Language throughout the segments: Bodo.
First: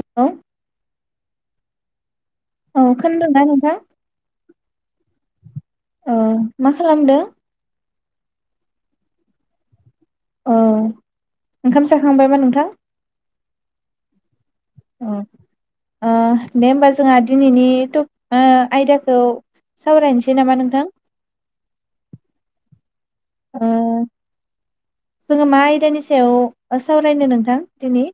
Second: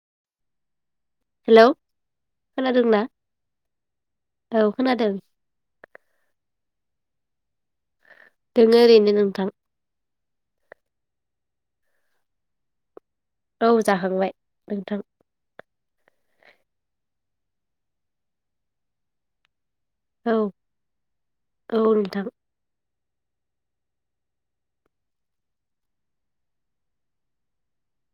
हेल' हेलौ खोनादोंना औ खोनादों औ मा खालामदों? दोङो ओरैनो नोंथां अ ओंखाम जाखांबाय बा नोंथां? औ जाखांबाय नोंथां औ ओ दे होमबा जोंहा दिनैनि टपिक ओ आयदाखौ औ सावरायनोसै नामा नोंथां? औ नोंथां अ जोङो मा आयदानि सायाव ओ सावरायनो नोंथां दिनि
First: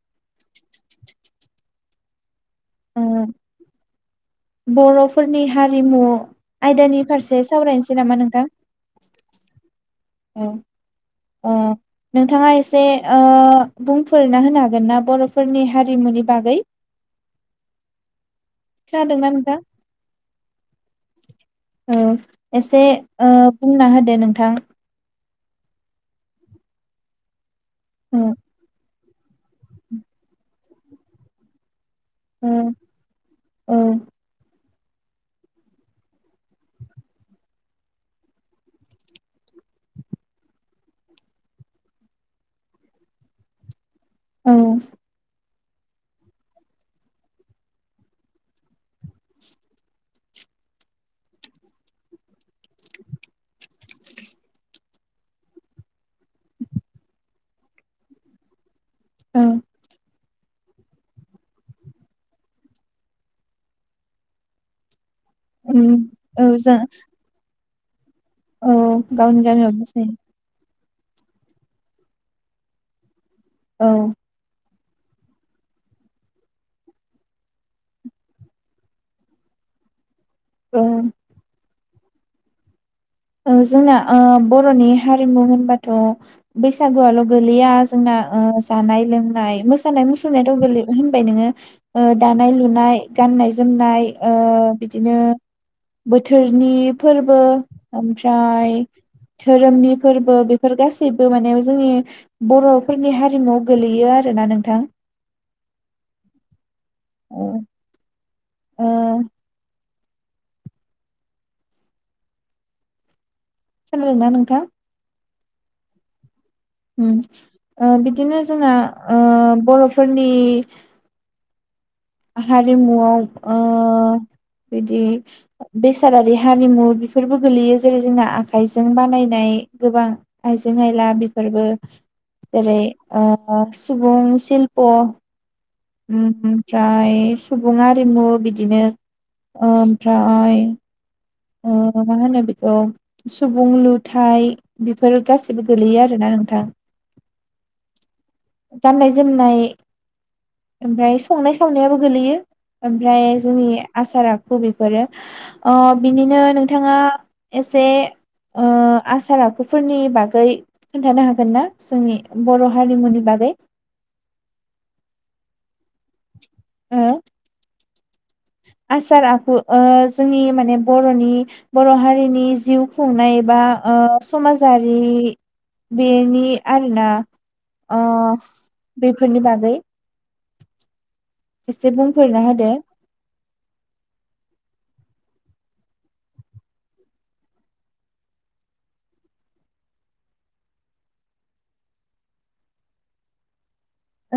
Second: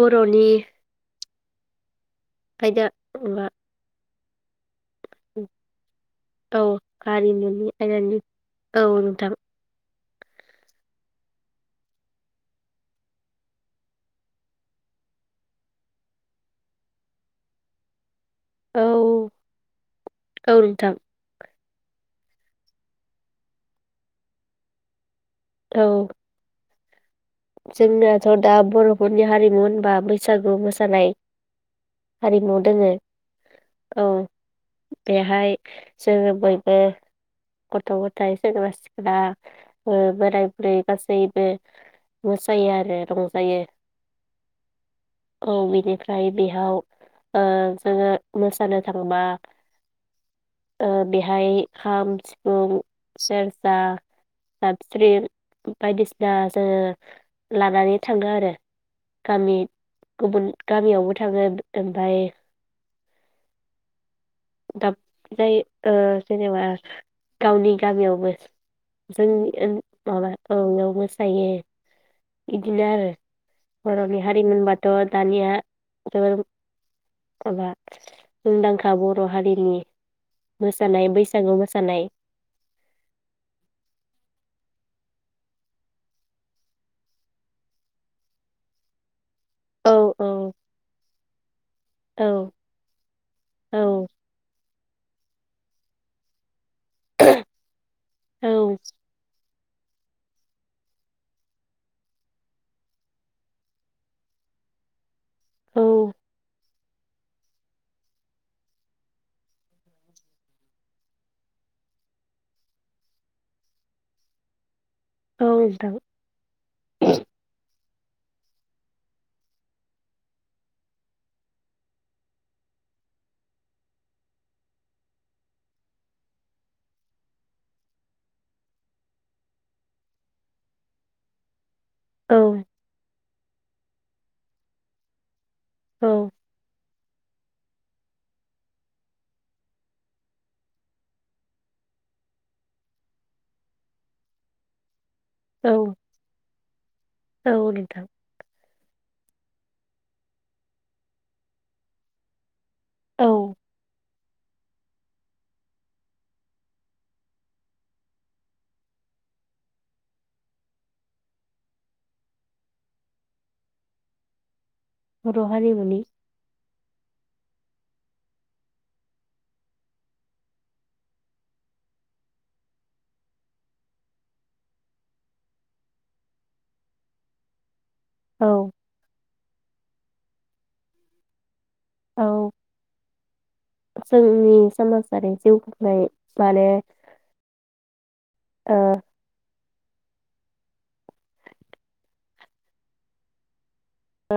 बर'नि ओ [unintelligible] बर'फोरनि हारिमु औ आयदानि फारसे हारिमुनि सावरायनोसै नामा आयदानि नोंथां? औ नोंथां ओं ओ नोंथाङा एसे ओ बुंफोरना होनो हागोन ना बर'फोरनि हारिमुनि बागै? औ खोनादोंना नोंथां? औ नोंथां। औ एसे बुंना होदो नोंथां। औ जोंनो दा ब बर'फोरनि हारिमु होनबा बैसागु मोसानाय औ हारिमु दोङो औ। बेहाय जोङो बयबो गथ' गथाइ सेंग्रा सिख्ला बोराय बुरै गासैबो मोसायो आरो रंजायो। औ औ बिनिफ्राय बेयाव ओ जोङो मोसानो थांबा बेहाय खाम, सिफुं, सेरजा, जाबस्रि बायदिसिना जोङो लानानै थाङो आरो। औ [unintelligible] गुबुन गामियावबो थाङो ओमफाय दाब जाय उम ओ औ जेनेबा जों गावनि दा बेयावबो औ गावनि जोंनि गामियाव मोसायो माबा औ मोसायो। बिदिनो आरो औ बर'नि हारिमुनि बाथ थ' दानिया माबा मुंदांखा बर' हारिनि औ मोसानाय बैसागु मोसानाय। जोंना बर'नि हारिमु होनबाथ' बैसागुआल' गोलैया जोंना जानाय लोंनाय नाय औ मोसानाय मुसुरनाय गो-होनबाय नोङो औ दानाय लुनाय गान्नाय औ जोमनाय बि बिदिनो बोथोरनि फोरबो औ ओमफ्राय धोरोमनि फोरबो बेफोर गासैबो माने जोंनि बर'फोरनि हारिमुआव गोलैयो आरोना नोंथां। ओम खोनादोंना नोंथा? औ नोंथां। उम ओ बिदिनो जोंना बर'फोरनि हारिमुआव बिदि बेसादारि हारिमु बेफोरबो गोलैयो जेरै जोंना आखाइजों बानायनाय गोबां आइजें आयला बेफोरबो औ जेरै आ सुबुं सिल्प' औ ओमप्राय सुबुं आरिमु बिदिनो ओमफ्राय मा होनो बेखौ सुबुं लुथाय बेफोर गासिबो गोलैयो आरोना नोंथां औ नोंथां गाननाय जोमनाय ओमफ्राय संनाय खावनायाबो गोलैयो औ ओमफ्राय जोंनि आसारा बेफोरो आ बिनिनो नोंथाङा एसे आसार आखुफोरनि बागै खोन्थानो हागोन ना जोंनि बर' हारिमुनि बागै बर' हारिमुनि ओ आसार आखु जोंनि माने बर'नि बर' हारिनि जिउ खुंनाय बा समाजारि बेनि आरोना औ बेफोरनि बागै एसे बुंफोर ना औ होदो जोंनि समाजारि जिउ खुंनाय माने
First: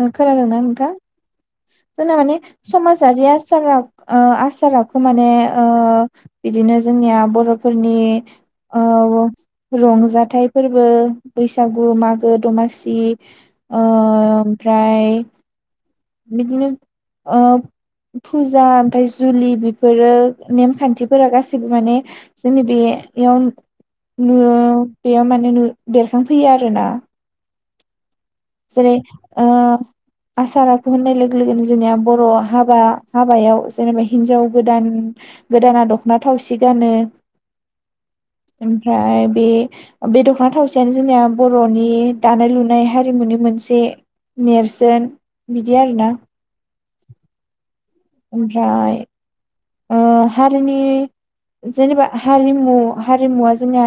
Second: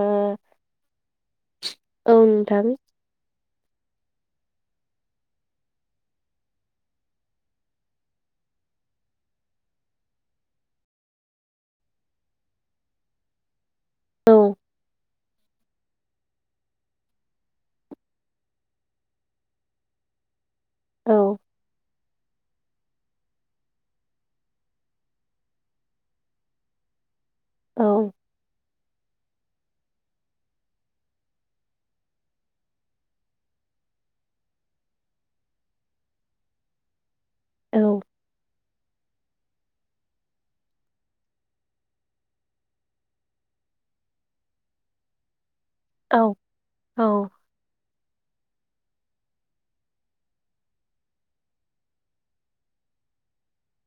ओ खोनादोंना नोंथां? औ जों मानि नोंथां समाजारि आसारा आसारखौ माने बिदिनो जोंनिया बर'फोरनि रंजाथाइ फोरबो बैसागु मागो दमासि औ ओमफ्राय बिदिनो ओ फुजा ओमफ्राय जुलि बेफोरो औ नेमखान्थिफोरा गासैबो माने जोंनि बे बेयाव नु बेयाव माने बेरखांफैयो आरो ना औ जेरै आसाराखौ होननाय लोगो लोगोनो जोंनिया बर' हाबा हाबायाव जेनेबा हिनजाव गोदान गोदाना दख'ना थावसि गानो ओमफ्राय बे बे दख'ना थावसेयानो जोंनि बर'नि दानाय लुनाय हारिमुनि मोनसे नेरसोन बिदि आरोना औ औ ओमफ्राय हारिनि जेनेबा हारिमु हारिमुवा जोंना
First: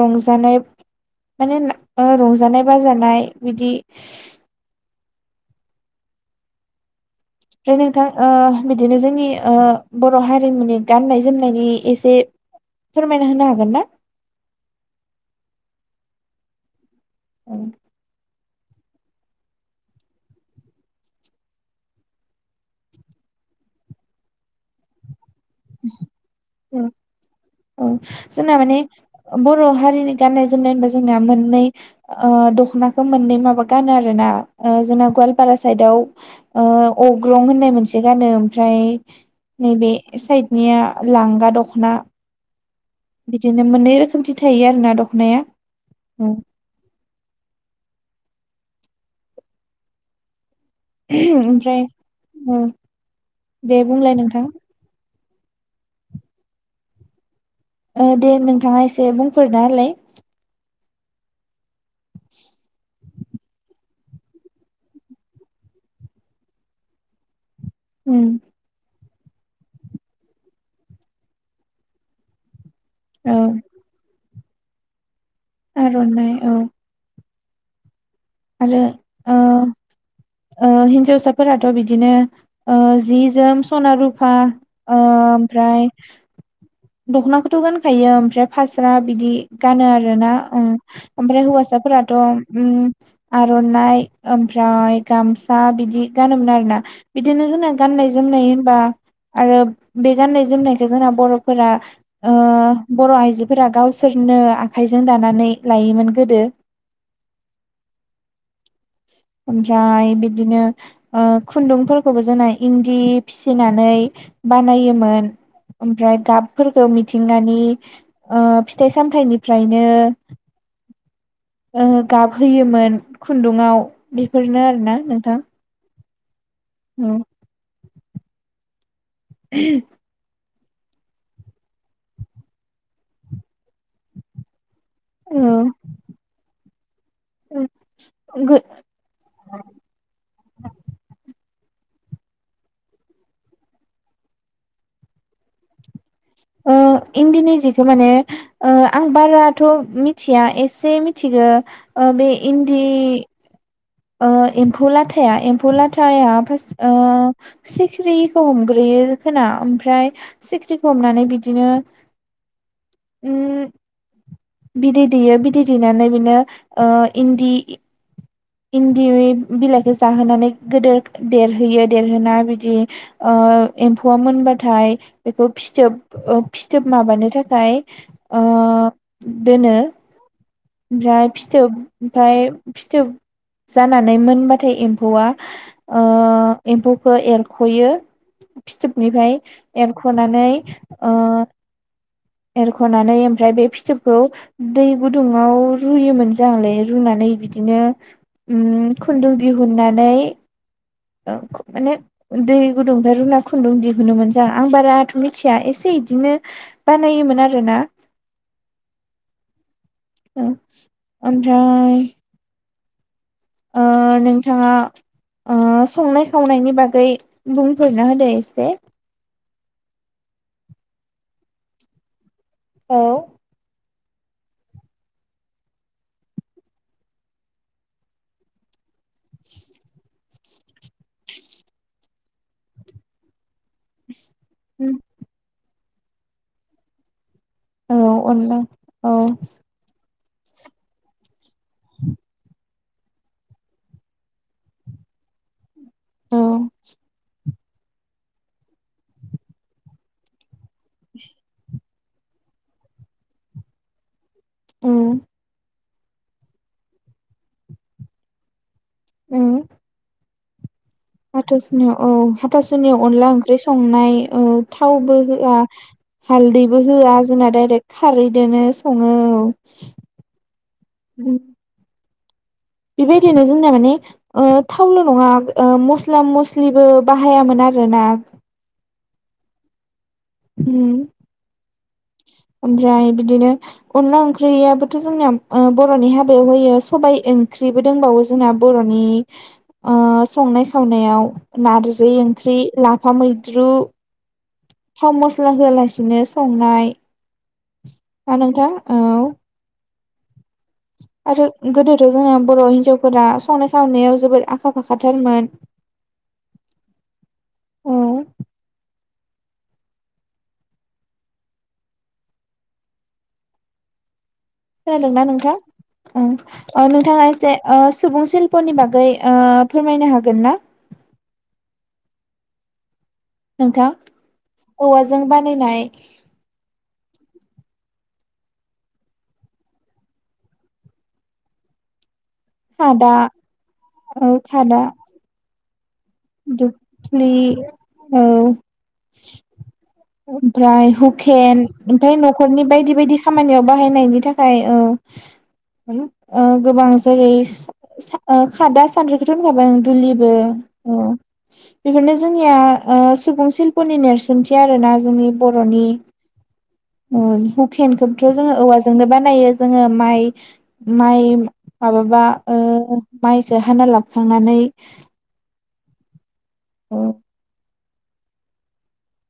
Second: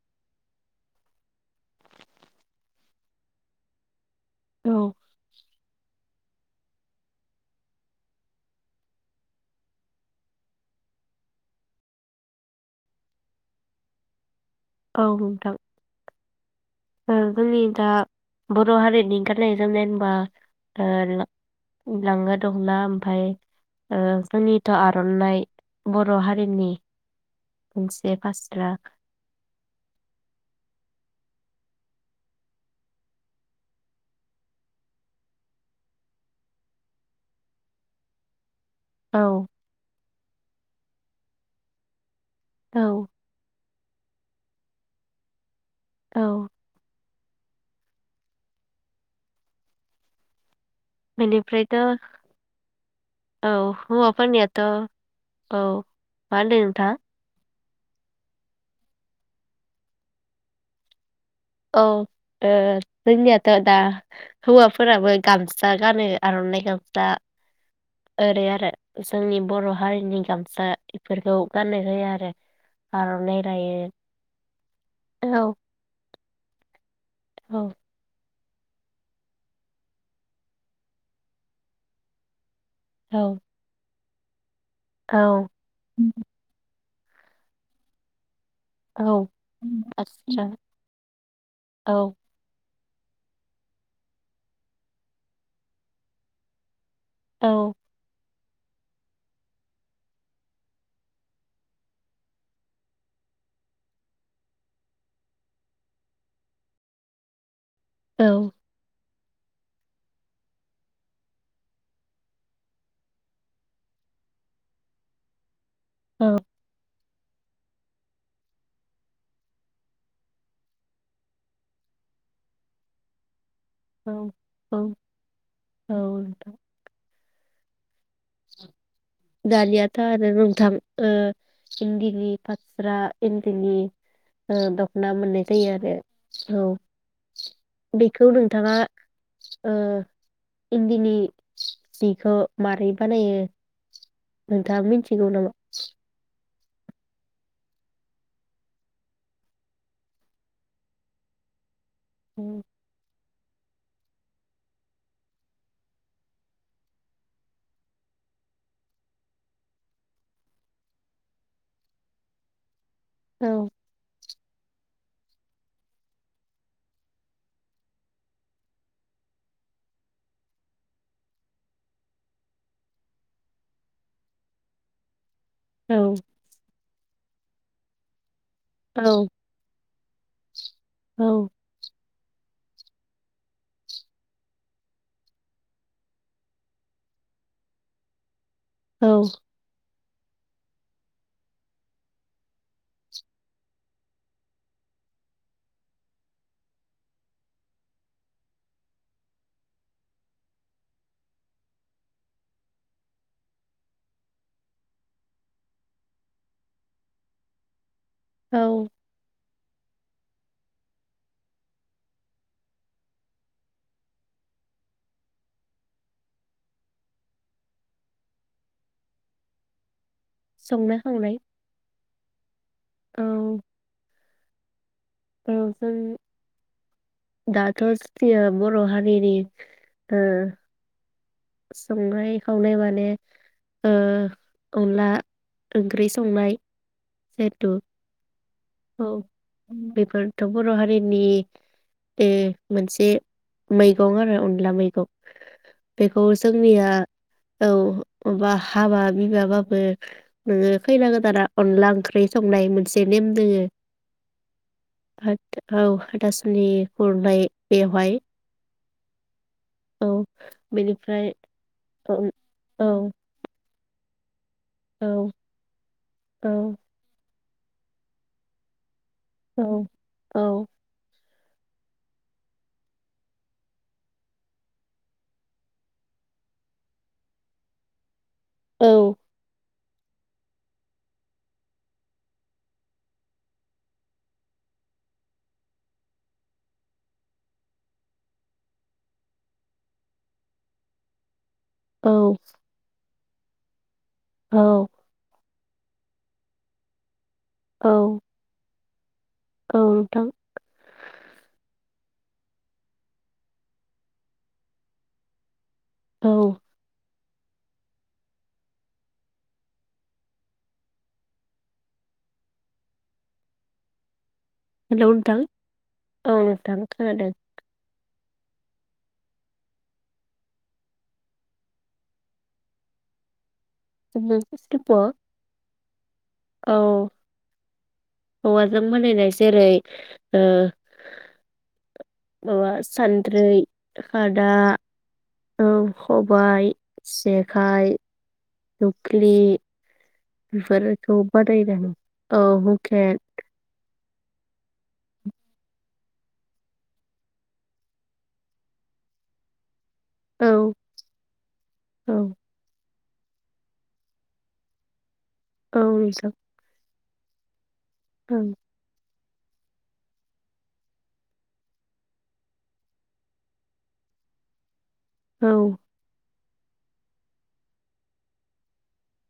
रंजानाय माने रंजानाय बाजानाय बिदि ओमफ्राय नोंथां बिदिनो जोंनि बर' हारिमुनि मानि गाननाय जोमनायनि एसे फोरमायना होनो हागोन ना औ नोंथां ओं जोंनि दा बर' हारिनि ओंखारनाय जोमनाय होनबा लाङो दंना ओमफ्राय जोंनिथ' आर'नाइ बर' हारिनि औ गंसे जोंना फास्रा माने बर' हारिनि गाननाय जोमनाय होन जोंना मोननै ओ दख'नाखौ मोननै माबा गानो आरोना ओ जोंना गवालपारा साइदाव ओ अग्रं होननाय मोनसे गानो ओमफ्राय औ नैबे साइदनिया लांगा दख'ना औ बिदिनो मोननै रोखोमथि थायो आरो ना दख'नाया औ बेनिफ्रायथ' ओमफ्राय ओ औ दे बुंलाय नोंथां हौवाफोरनियाथ' औ मा होनदों नोंथां? ओ दे नोंथाङा एसे बुंफोरना होलाय। औ ए। जोंनियाथ' दा हौवाफोराबो गामसा गानो आरनाइ गामसा। उम ओरै आरो। जोंनि बर' हारिनि गामसा एफोरखौ गाननो होयो आरो। औ आरनाइ रायो। आर'नाइ। औ। औ। आरो ओ ओ हिन्जावसाफोराथ' बिदिनो ओ जि औ जोम सना रुप फा औ उम। दख'नाखौथ' गानखायो ओमफ्राय फास्रा औ बिदि गानो आरोना आस्रा ओ ओमफ्राय औ हौवासाफोराथ उम आर'नाइ ओमफ्राय गामसा बिदि गानोमोन आरोना। बिदिनो औ जोंना गाननाय जोमनाय बा आरो बे गानायनाय जोमनायखौ जोंना बर'फोरा ओ बर' आइजोफोरा गावसोरनो आखाइजों दानानै लायोमोन गोदो। औ। ओमफ्राय बिदिनो ओ खुन्दुंफोरखौबो जोंना इन्दि फिसिनानै बानायोमोन। ओमफ्राय औ गाबफोरखौ मिथ थिंगानि ओ फिथाइ सामथायाइनिफ्रायनो ओ गाब होयोमोन खुन्दुंङाव। औ बेफोरनो आरोना नोंथां। औ नोंथा। औ। दानियाथ' आरो नोंथां। ओ इन्दिनि फास्रा इन्दिनि ओ दख'ना मोननाय औ जायो आरो औ। बेखौ नोंथाङा ओ इन्दिनि जिखौ मारै बानायो? नोंथाङा मिथिगौ नामा? ओ इन्दिनि जिखो माने ओ आं बाराथ' मिथिया एसे मिथिगो। ओ बे औ इन्दि ओ एम्फौ लाथाया एम्फौ लाथाया फार्स्ट ओ सिखिरिखौ हमग्रोयो खोना ओमफ्राय सिख्रिखौ हमनानै बिदिनो उम औ बिदै दैयो बिदै दैनानै बिनो ओ इन्दि इन्दि [unintelligible] बिलाइखौ जाहोनानै गोदोर देरहोयो देरहोना बिदि ओ एम्फौआ मोनबाथाय बेखौ फिथोब औ ओ फिथोब माबानो थाखा फ्राय ओ दोनो ओमफ्राय औ फिथोब ओमफाय फिथोब जानानै मोनबाथाय एम्फौआ ओ एम्फौखौ एरख'यो। औ फिथोबनिफाय एर ख'नानै ओ एरख'नानै ओमफ्राय बे फिथोबखौ दै गुदुङाव रुयोमोन जांलै रुनानै बिदिनो उम खुन्दुं दिहुननानै ओ खु माने दै गुदुंनिफाय रुना खुन्दुं दिहुनोमोन जां आं बाराथ' मिथिया एसे इदिनो बानायोमोन आरोना। औ ओ ओमफ्राय ओ नोंथाङा ओ संनाय खावनायनि बागै बुंफोरना होदो एसे। संनाय खावनाय औ औ जों दाथ' [unintelligible] बर' हारिनि ओ संनाय खावनाय माने ओ अनला ओंख्रि संनाय। जेतु औ अनला औ उम बेफोरथ' बर' हारिनि बे मोनसे मैगं आरो अनला मैगं। बेखौ औ जोंनिया औ बा हाबा बिबाबाबो नोङो खैना गोदाना अनला ओंख्रि संनाय मोनसे नेम दोङो [inaudible] औ [unintelligible] औ हाथासुनि खुरनाय बेवहाय औ औ बेनिफ्राय हाथासुनियाव औ औ हाथासुनियाव अनला ओंख्रि सं संनाय ओ। औ थावबो होआ औ हालदैबो होआ। जोंना डाइरेक्ट खारै दोनो सङो औ। औ बिबायदिनो जोंना माने ओ थावल' नङा ओ मस्ला मस्लिबो बाहायामोन आरोना। औ। होम। ओमफ्राय बिदिनो अनला ओंख्रियाबोथ' जोंनाया ओ बर'नि हाबायाव होयो सबायाइ ओंख्रिबो दंबावो जोंना बर'नि संनाय खावनायाव। औ नारजि ओंख्रि लाफ हा मैद्रु। औ। होआ होलासिनो संनाय। औ आ नोंथा। औ नोंथां। आरो गोदोथ' जोंना बर' हिन्जावफोरा संनाय खावनायाव जोबोद आखा फाखाथारमोन। औ। औ। खोनादोंना नोंथां ओ औ नोंथां ओ नोंथाङा खोनादों एसे ओ। सुबुं सिल्प'नि बागै फोरमायनो हागोन ना। नोंथां औवाजों बानायनाय। औ औवाजों बानायनाय जेरै ओ। माबा खादा सानद्रै खादा औ। खबाइ दुखलि औ। नखलि। ओमफ्राय हुकेन ओमफाय औ न'खरनि बायदि बायदि हुखेन खामानियाव बाहायनायनि थाखाय। हेल' ओ गोबां जेरै सा खादा सान्द्रिखौथ' होनखाबाय आं। दुलिबो। औ ओ बेफोरनो औ जोंनिया। ओ सुबुं शिल्पनि नेरसोनथि आरोना जोंनि। बर'नि। औ नोंथां औ हुग हुखेन खोनथ' औ जोङो औवाजोंनो बानाय खायो जोङो माइ माइ माबाबा ओ माइखौ हाना लाबखांनानै। औ। अ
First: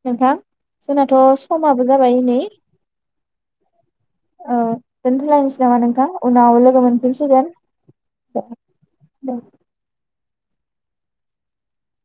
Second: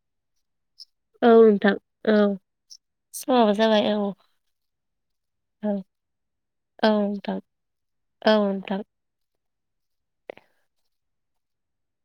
नोंथां जोंनाथ' औ नोंथां समाबो औ जाबाय इनै समाबो जाबाय औ औ दोनथ लायनोसै औ नामा नोंथां उनाव लोगो औ नोंथां मोनफिनसिगोन औ ओ नोंथां औ